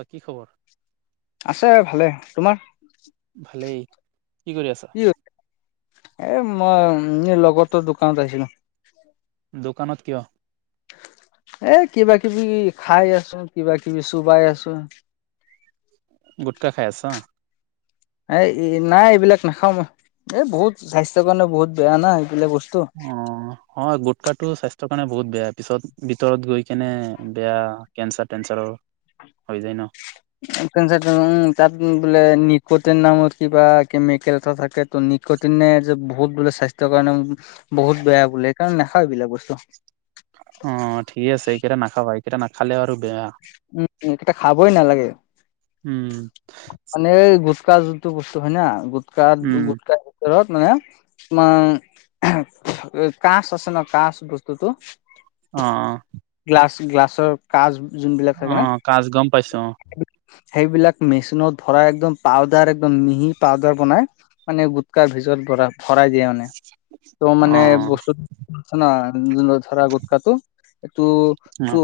বাকি খবৰ আছে আৰু ভালে তোমাৰ? ভালেই কি কৰি আছ' এ মই এ লগৰটো দোকানত আহিছিলুং দোকানত কিয়? এ কিবা কিবি খাই আছো কিবা কিবি চোবাই আছো গুটখা খাই আছ' এই এই নাই এইবিলাক নাখাওঁ মই এই বহুত স্বাস্থ্যৰ কাৰণে বহুত বেয়া না এইবিলাক বস্তু অহ অ গোটকাটো স্বাস্থ্যৰ কাৰণে বহুত বেয়া পিছত ভিতৰত গৈ কেনে বেয়া কেঞ্চাৰ টেঞ্চাৰৰ হৈ যায় ন তাত বোলে নিকোতৰ নামত কিবা মেকেলতা থাকে টনিক কঠিন নে যে বহুত বোলে স্বাস্থ্যৰ কাৰণে বহুত বেয়া বোলে সেইকাৰণে নাখাও এইবিলাক বস্তু অ ঠিকে আছে এইকেইটা নাখাবা এইকেইটা নাখালে আৰু বেয়া উম এগিতা খাবই নালাগে উম, মানে এই ব গোটকা যোনটো বস্তু হয় না গোটাকা উম। গোটকা ভিতৰত মানে তোমাৰ কাছ আছে ন কাছ বস্তুটো অ অ গ্লাছ গ্লাছৰ কাছ যোনবিলাক থাকে না অ', কাজ গম পাইছো সেইবিলাক মেচিনত ভৰাই একদম পাউদাৰ একদম মিহি পাউদাৰ বনাই মানে গুটখা ভিতৰত ভৰা ভৰাই দিয়ে মানে তো মানে অ', বস্তু আছে না ধৰা গুটকাটো এইটো চ অ',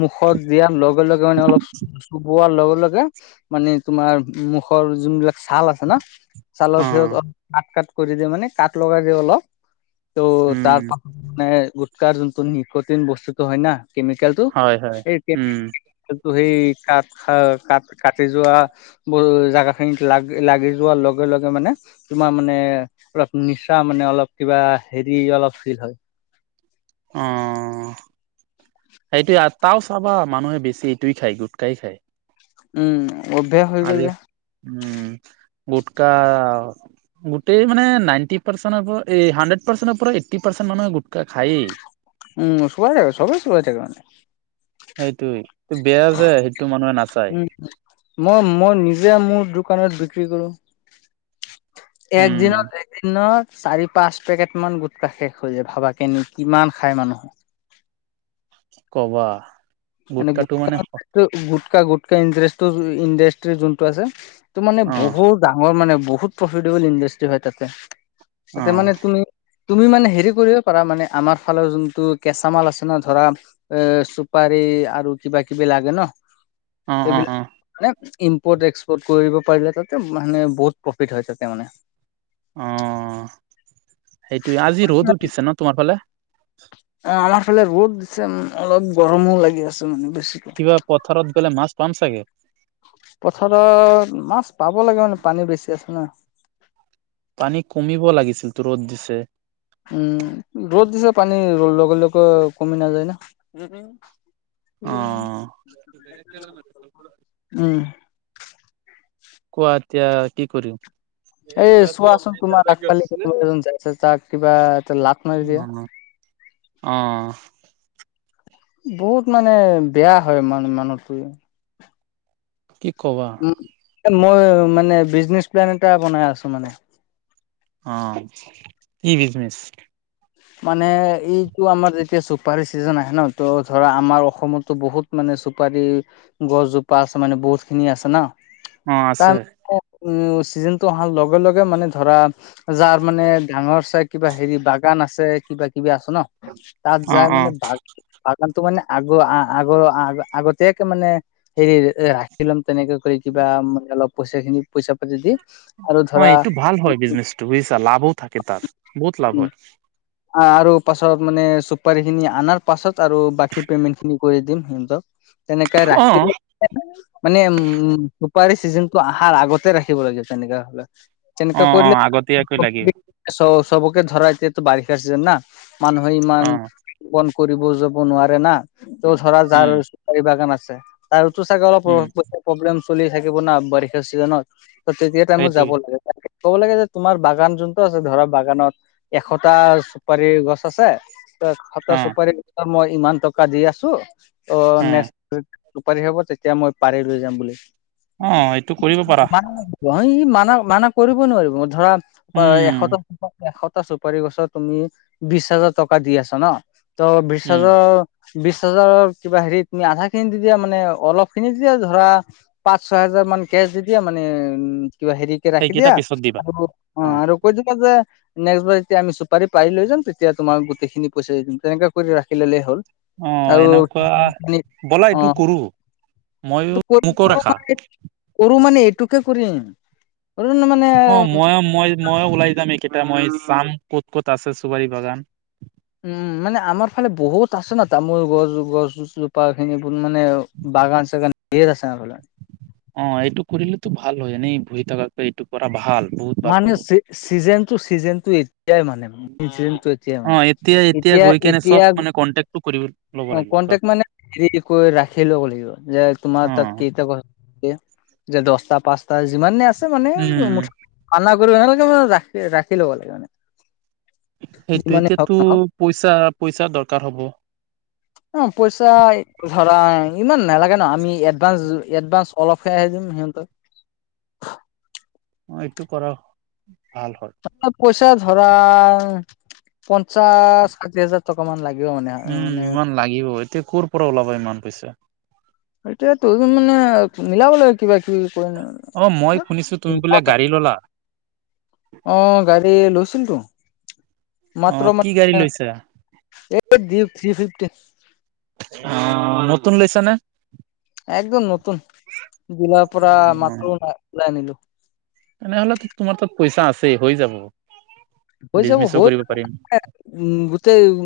মুখত দিয়াৰ লগে লগে মানে অলপ চোবোৱাৰ লগে লগে মানে তোমাৰ মুখৰ যোনবিলাক ছাল আছে ন ছালৰ ভিৰত অ', অলপ কাত কাত কৰি দিয়ে মানে কাত লগাই দিয়ে অলপ ত' উম, তাৰ পাছত মানে গুটকা যোনটো নিকটিন বস্তুটো হয় না কেমিকেলটো হয়, হয়। সেই উম, কেমিকেলটো সেই কাত খা কাটি যোৱা বোৰ জাগা খিনিত লাগি লাগি যোৱাৰ লগে লগে মানে তোমাৰ মানে অলপ নিচা মানে অলপ কিবা হেৰি অলপ ফিল হয় অ সেইটোয়ে আতাও চাবা মানুহে বেছি এইটোয়ে খায় গুটকাই খায় উম অভ্যয়া হৈ গ'ল আজি যে উম গুটকা গোটেই মানে নাইনটি পাৰ্চেনৰ পৰা এ হাণ্ড্ৰেত পাৰ্চেনট পৰা এইটি পাৰ্চেনট মানুহে গুটকা খায়েই উম চোৱাই ছবেই চোবাই থাকে মানে সেটোৱে এইটো বেয়া যে সেইটো মানুহে নাচায় উম মই মই নিজে মোৰ দোকানত বিক্ৰী কৰোঁ এক উম, দিনতে- দিনত চাৰি-পাঁচ পেকেট মান গোট কা শেষ হৈ যায়, ভাবা কেনে কিমান খাই মানুহে। কি কবা। মানে গুটকাটো গুটকা, অ', গুটকা-গুটকা ইণ্ডাষ্ট্ৰি যোনটো আছে। ত' মানে অ', বহুত ডাঙৰ মানে বহুত প্ৰফিটেবল ইণ্ডাষ্টি হয়, তা'তে, তা'তে মানে অ', তুমি তুমি মানে হেৰি কৰিব পাৰা মানে আমাৰ ফালৰ যোনটো কেঁচা মাল আছে ন' ধৰা- এ' চুপাৰী আৰু কিবা-কিবি লাগে ন। অঁহ', -অঁহ', এইবিলাক -অঁহ-। মানে ইম্পৰ্ট এক্সপৰ্ট কৰিব পাৰিলে তা'তে মানে বহুত প্ৰফিট হয় তা'তে মানে। অঁহ', -সেইটোৱেই। আজি ৰ'দো দিছে ন' তোমাৰ ফালে? অঁহ', -আমাৰ ফালে ৰ'দ দিছে, অলপ গৰমো লাগি আছে মানে বেছিকৈ। কিবা পথাৰত গ'লে মাছ পাম চাগে। পথাৰত মাছ পাব লাগে মানে পানী বেছি আছে ন। পানী কমিব লাগিছিল তো ৰ'দ দিছে। উম' ৰ'দ দিছে, পানী লগে-লগে কমি নাযায় ন। অ', উমঁ। কোৱা এতিয়া কি কৰিম। এই চোৱাচোন তোমাৰ আগফালি তাৰ এজন যাইছে তাক কিবা এ লাখ নাই দিয়া। অঁহ। বহুত মানে বেয়া হয় মানে মানুহটো। কি কবা আৰু। উম মই মানে বিজনেচ প্লেন এটা বনাই আছো মানে। অঁহ', -কি বিজনেছ? মানে এইটো আমাৰ যেতিয়া চুপাৰী ছিজন আহে ন' তো ধৰা আমাৰ অসমতো বহুত- মানে চুপাৰি গছজোপা আছে মানে বহুত খিনি আছে ন' অ', আছে। তাৰ- উমঁ, চিজনটো অহাৰ লগে-লগে মানে ধৰা যাৰ মানে ডাঙৰ চাই কিবা হেৰি বগা- আছে কিবা-কিবি আছে ন' তা'ত অ যাই অ মানে বগ- বাগানটো মানে আগ, আগ, আগ, আগতিয়াকৈ মানে হেৰি- লম। তেনেকে কৰি কিবা মানে অলপ পইচা খিনি পইচা-পাতি দি। আৰু ধৰা হয়, এইটো ভাল হয় বিজনেচটো বুজিছা, লাভও থাকে তাৰ বহুত লাভ উম হয়। আৰু পাছত মানে চুপাৰী খিনি আাৰ পাছত আৰু বাকী পেমেন্ট খিনি কৰি দিম সিহঁতক। তেনেকে অ ৰাখিম। মানে উম' চুপাৰী চিজনটো অহাৰ আগতে ৰাখিব লাগিব তেনেকা হ'লে। অ তেনেকুৱা অ কৰিলে- আগতীয়াকৈ লাগে চবকে ধৰা এতিয়া বাৰিষা চিজন ন, মানুহে অ ইমান- পন কৰিব যাব নোৱাৰে না, ত' ধৰা যাৰ উম চুপাৰী বাগান আছে। তাৰটো চাগে অলপ উম প্ৰব্লেম চলি থাকিব ন' বাৰিষা চিজনত। ত' তেতিয়া টাইমত সেইটোৱে যাব লাগে, ক'ব লাগে যে তোমাৰ বাগান যোনটো আছে ধৰা বাগানত। এশটা চুপাৰী গছ আছে। এশটা অ চুপাৰী- ত' মই ইমান টকা দি আছো, ত' উম নেক্স- চুপাৰি হ'ব, তেতিয়া মই পাৰি লৈ যাম বুলি। অঁহ', এইটো কৰিব পাৰা। অঁহ', - ই মানা মানা কৰিব নোৱাৰিব, ধৰা উম এশটা, এশটা চ- চুপাৰি গছত তুমি বিশ হাজাৰ টকা দি আছা ন। ত' বিশ উম হাজাৰ- বিশ হাজাৰৰ কিবা হেৰিত তুমি আধা খিনি দি দিয়া মানে, অলপ খিনি দি দিয়া ধৰা পাঁচ ছয় হেজাৰ মান কেচ দি দিয়া মানে উম, কিবা হেৰি কে ৰাখি সেইকেইটা দিয়া পিছত দিবা আৰু অ, আৰু কৈ ক নেক্ ব [unintelligible] তেতিয়া আমি চুপাৰ পাই লৈ যাম তেতিয়া তোমাক গোটেইখিনি পইচা দিম তেনেকুৱা কৰি ৰাখি ললে হ'ল। অ আৰু এনেকুৱা ব'লা এইটো অ', কৰো মইয়ো মোকো ৰাখা মান কৰো মানে এটুকে কৰিম। অ, মানে ময়ো মই ময়ো ওলাই যাম এইকেটা মই চাম ক'ত ক'ত আছে চুপাৰি বাগান। উম, মানে আমাৰ ফালে বহুত আছে ন' তামোল গছ গছজোপা খিনি মানে বাগান চাগান। ধেই আছে আমাৰ ফালে। অ, এইটো কৰিলেতো ভাল হয়। এনে বহি থাকাত এইটো কৰা ভাল বহুত ভাল মানে হ'ব চিজেন টো চিজেন টো এতিয়াই মানে। য়া অ মানে এতিয়া গৈ কেনে চব এতিয়া মানে কন্টেক্টটো কৰিব ল'ব অ, লাগিব চব কনটেক মানে কৈ ৰাখি লব লাগিব যে তোমাৰ অ তাত কেইটা কথা। যে দচটা পাঁচটা যিমানে আছে মানে উম মুঠতে, কনা কৰিব নহাগ ম ৰা ৰাখি ল'ব লাগ মানে, সেইটো যিমানে হওক এতিয়াতো নহওক। পইচা পইচাৰ দৰকাৰ হ'ব। অ, পইচা ইমান নালাগে ন আমি এডভান্স এডভান্স অলপহে আহি দিম সিহঁতক। অ, এইটো কৰা ভাল হয়। পইচা ধৰা পঞ্চাশ ষাঠি হাজাৰ টকা মান লাগিব মানে। উম, মানে ইমান লাগিব এতিয়া কৰ পৰা ওলাব ইমান পইচা? এতিয়া তোৰ মানে মিলাব লাগিব কিবা কিবি কৰি। অ, মই শুনিছো তুমি বোলে গাড়ী ললা। অ, গাড়ী লৈছিলটো। অ মাত্ৰ ম কি গাড়ী লৈছা এই থ্ৰী ফিফট। অ, নতুন লৈছা নে? একদম নতুন দিলাৰ পৰা অ মাত্ৰ নাই ওলাই আনিলো। তেনেহলে তোমাৰ তাত পইচা আছেই হৈ যাব হৈ যাব বিজনেচো হৈ কৰিব পাৰিম। উম, গোটেই উ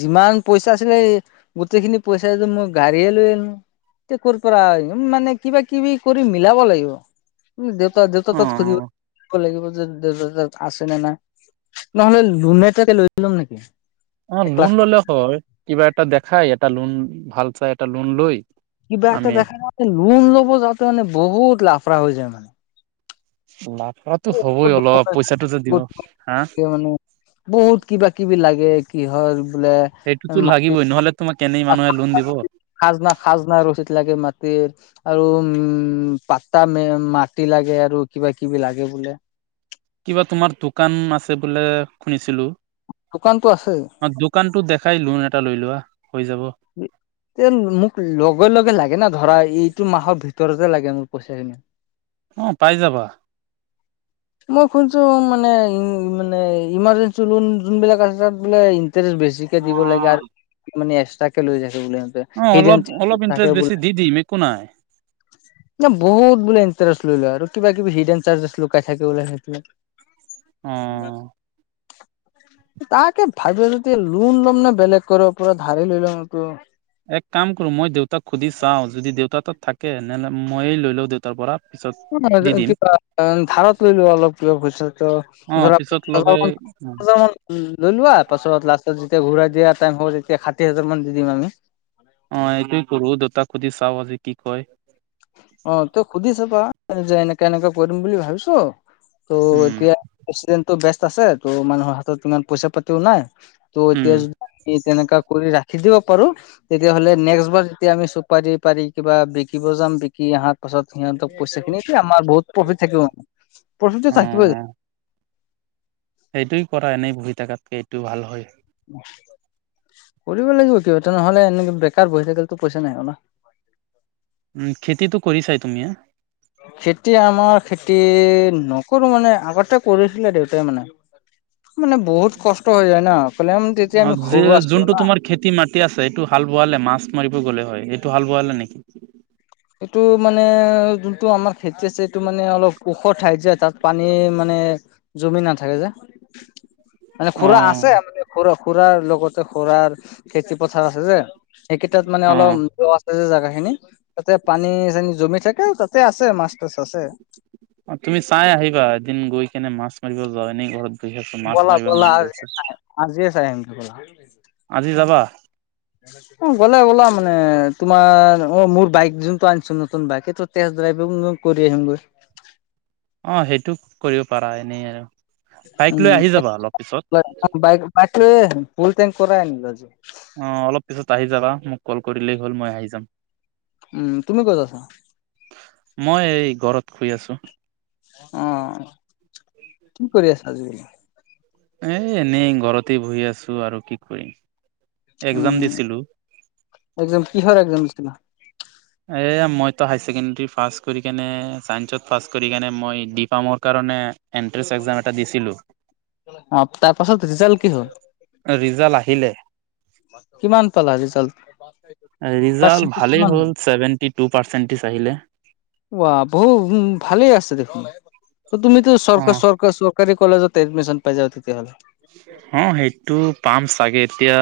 যিমান পইচা আছিলে গোটেইখিনি পইচাটো মই গাড়ীয়ে লৈ আনো। ক পৰা আহিম মানে কিবা কিবি কৰি মিলাব লাগিব। উম, দেউতা-দেউতা অ তাত খুজিব লাগিব যে দেউতা তাত আছে নে নাই? নহ'লে লুনে ততে লৈ লোম নেকি? অ, এক লোন লাখ টকা ললে হয় কিবা এটা দেখাই এটা লোন ভাল চাই এটা লোন লৈ কিবা এটা আমি দেখা যাওঁ যে লোন ল'ব যাতে মানে বহুত লাফ্রা হৈ যায় মানে। লাফ্রাটো হ'বই বহুত অলপ ডকুমেণ্ট পইচাটো যে দিব হা। মানে বহুত কিবা কিবি লাগে কি হয় বোলে, সেইটোতো মাটিৰ লাগিবই নহলে তোমাক কেনেই মানুহে লোন দিব। খাজনা-খাজনা ৰচিত লাগে মাটিৰ। আৰু উম, পাট্টা মাটি লাগে আৰু কিবা কিবি লাগে বোলে। কিবা তোমাৰ দোকান আছে বোলে শুনিছিলো। দোকানতো আছে। অ, দোকানতো দেখাই লোন এটা লৈ লোৱা হৈ যাব। তে মোক লগে-লগে লাগে ন' ধৰা এইটো মাহৰ ভিতৰতে লাগে মোৰ পইচা খিনি। অ, পাই যাবা। মই শুনছো মানে মানে ইমাৰজেঞ্চি লোন যোনবিলাক আছে তাত মানে ইন্টাৰেষ্ট বেছি দিব লাগে আৰু মানে এক্সট্ৰাক কে লৈ যছো বুলি অ অলপ অলপ ইণ্টাৰেষ্ট বেছি দি দিম একো নাই ন বহুত বোলে ইণ্টাৰেষ্ট লৈ লয় আৰু কিবা কিবি হিড এন চাৰ্জে লকাই থাকে বোলে সেইটো অ এইবিলাক তাকে ভাবি যদি লোন ল'ম নে বেলেগ কৰবা পৰা ধাৰ লৈ ল'ম এইটো এক কাম কৰো মই দেউতাক সুধি চাওঁ যদি দেউতা তত থাকে তেহ'লে মইয়ে লৈ লওঁ দেউতাৰ পৰা পিছত দি দিম কিবা ধাৰত লৈলো অলপ কিব পইচা টো ধৰা উম পঞ্চাশ জাৰ মান লৈ লোৱা পাছত লাষ্টত যেতিয়া ঘূৰাই দিয়া টাইম হব তেতিয়া ষাঠি হাজাৰ মান দি দিম আমি অ এইটোয়ে কৰো দেউতাক সুধি চাও আজি কি কয় অ ত সুধি চাবা যে এনেকা এনেকা কৰিম বুলি ভাবিছো ত উম এতিয়া পেচিডেণ্টো বেষ্ট আছে ত' মানুহৰ হাতত ইমান পইচা পাতিও নাই ত' উম এতিয়া য দি তেনেকা কৰি ৰাখ খি দিব পাৰো তেতিয়াহ'লে নেক্সট বাৰ যেতিয়া আমি চুপাৰি পাৰি কিবা বিকিব যাম বিকি আহাত ত পাছত সিহঁতক পইচা খিনি আমাৰ বহুত প্ৰফিট থাকিব প্ৰফিটটো অ থাকিবই অ সেইটোৱে কৰা এনেই ঘূৰি থকাতকে এইটো ভাল হয় কৰিব লাগিব কিবা এটা নহলে এনে বেকাৰ বহি থাকিলেটো পইচা নাহিব ন উ খেতিটো কৰি চাই তুমি হা খেতি আমাৰ খেতি নকৰোঁ মানে আগতে কৰিছিলে দেউতাই মানে মানে বহুত কষ্ট হৈ যায় ন কলে অ যে যোনটো তোমাৰ খেতি মাটি আছে সেইটো হাল বোৱালে মাছ মাৰিব গ'লে হয় এইটো হাল বোৱালে নেকি এইটো মানে যোনটো আমাৰ খেতি আছে এইটো মানে অলপ ওখ ঠাইত যায় তাত পানী মানে জমি নাথাকে যে মানে অ খুৰা আছে মানে খু খুৰাৰ লগতে খুৰাৰ খেতি পথাৰ আছে যে সেইকেইটাত মানে অলপ অ দ আছে যে জেগা খিনি তাতে পানী চানী জমি থাকে তাত আছে মাছ থাছ আছে অ তুমি চাই আহিবা এদিন গৈ কিনে মাছ মাৰিব যোৱা এনেই ঘৰত বহি আছো মাছ ব'লা মাৰিব ব'লা মন গৈ আজি আছে আজিয়ে চাই আহিম গে বলা আজি যাবা উ অ গ'লে ওলাম মানে তোমাৰ অ মোৰ বাইক যোনটো আনিছো নতুন বাইক এইটোত টেষ্ট ড্ৰাইভিং ও কৰি আহিমগৈ অ সেইটো কৰিব পাৰা এনেই আৰু বাইক লৈ আহি যাবা অলপ পিছত বাই বাইক অ ফুল তেং কৰাই আনিলো আজি অ অলপ পিছত আহি যাবা মোক কল কৰিলেই হ'ল মই আহি যাম উম তুমি ক'ত আছা মই এই ঘৰত শুই আছো অ কি কৰি আছা আজি এ এনেই ঘৰতে বহি আছো আৰু কি কৰিম একজাম দিছিলো এক্জাম কিহৰ এক্জাম দিছিলা এই মইতো হায়াৰ ছেকেণ্ডেৰী পাছ কৰি কেনে ছাইন্সত পাছ কৰি কেনে মই ডি পামৰ কাৰণে এণ্ট্ৰেন্ঞ্চ একজাম এটা দিছিলোঁ অ তাৰ পাছত ৰিজাল্ট কি হ'ল ৰিজাল্ট আহিলে কিমান পালা ৰিজাল্ট ৰিজাল্ট পাৰ্চেন্টেজ ভালেই কিমান হ'ল ছেভেনটি টু পাৰ্চেটিজ আহিলে বা বহু উ ভালেই আছে দেখোন তুমিতো অ চৰকাৰ চৰ চৰকাৰী কলেজত এডমিশন পাই যাবা তেতিয়াহলে অ সেইটো পাম চাগে এতিয়া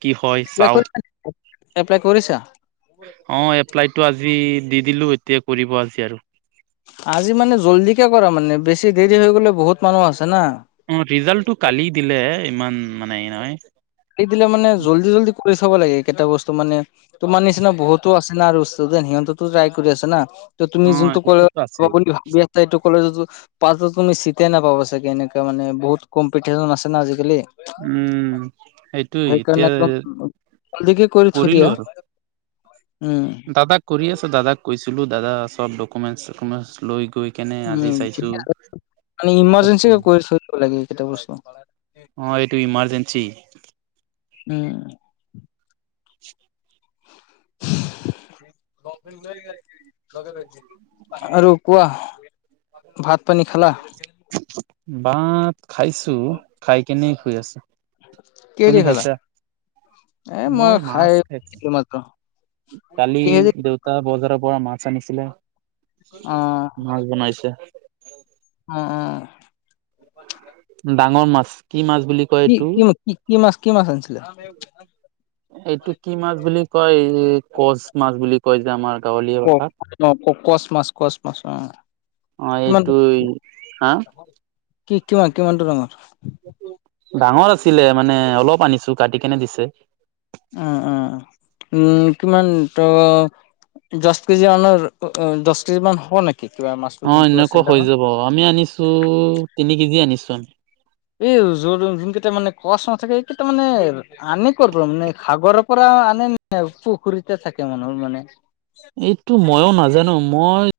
কি হয় এপ্লাই চাও কৰিছা এপ্লাই কৰিছা অ এপ্লাইটো আজি দি দিলো এতিয়া কৰিব আজি আৰু আজি মানে জল্ডিকে কৰা মানে বেছি দেৰি হৈ গ'লে বহুত মানুহ আছে না অ ৰিজাল্টটো কালি দিলে ইমান মানে হেৰি নহয় কালি দিলে মানে জল্দি জল্দি কৰি চাব লাগে কেইটা বস্তু মানে তোমাৰ নিচিনা বহুত সিহঁতো আছে না আৰু ষ্টুডেণ্ট সিহঁতো ট্ৰাই কৰি আছে না ত তুমি অ যোনটো সেইটোতো কৰিম আছেই বুলি ভাবি আছা এইটো কলেজতো পাঁচ দচজনে তুমি চিতেই নাপাবা চাগে এনেকুৱা মানে বহুত কম্পিটিশন আছে না আজিকালি উম সেইটো সেইকাৰণে একদম জল্ডি কৰি থৈ কৰিলো দিয়া আৰু উম দাদাক কৰি আছো দাদাক কৈছিলো দাদা চব ডকুমেন্টছ চকুমেন্টছ লৈ গৈ কেনে আজি উম চাইছো ঠিকে আছে মানে চব ইমাৰ্জেঞ্চি কৰিম কৰি থৈ দিব লাগে এই কেইটা বস্তু অ এইটো ইমাৰ্জেঞ্চি উম [inaudible] [unintelligible] আৰু কোৱা ভাত পানী খালা ভাত খাইছো খাই কেনে শুই আছো কি তুমি দি খালা খাইছা এ মই খাই মাছ খাইছো এইমাত্ৰ কালি দেউতা বজাৰৰ পৰা মাছ আনিছিলে অ মাছ বনাইছে অ অ [inaudible] ডাঙৰ মাছ কি মাছ বুলি কয় কি এইটো কি কি কি মাছ কি মাছ আনিছিলে এইটো কি মাছ বুলি কয় এই কছ মাছ বুলি কয় যে আমাৰ গাঁৱলীয়া ভাষাত অ কচ মাছ কচ মাছ অ অ কিমান এইটো হা কি কিমান কিমানটো ডাঙৰ ডাঙৰ আছিলে মানে অলপ আনিছো কাটি কেনে দিছে অ অ উম কিমান ত দচ কেজি মানৰ দচ কেজি মান হব নেকি কিবা মাছটোৰ অ যোনটো এনেকুৱা আছিলে হৈ যাব আমি আনিছো তিনি কেজি আনিছো এই য যোন কেইটা মানে কচ নাথাকে এই কেইটাৰ মানে আনে কৰ' পৰা মানে সাগৰৰ পৰা আনে নে পুখুৰীতে থাকে মানুহৰ মানে এইটো মইও নাজানো মই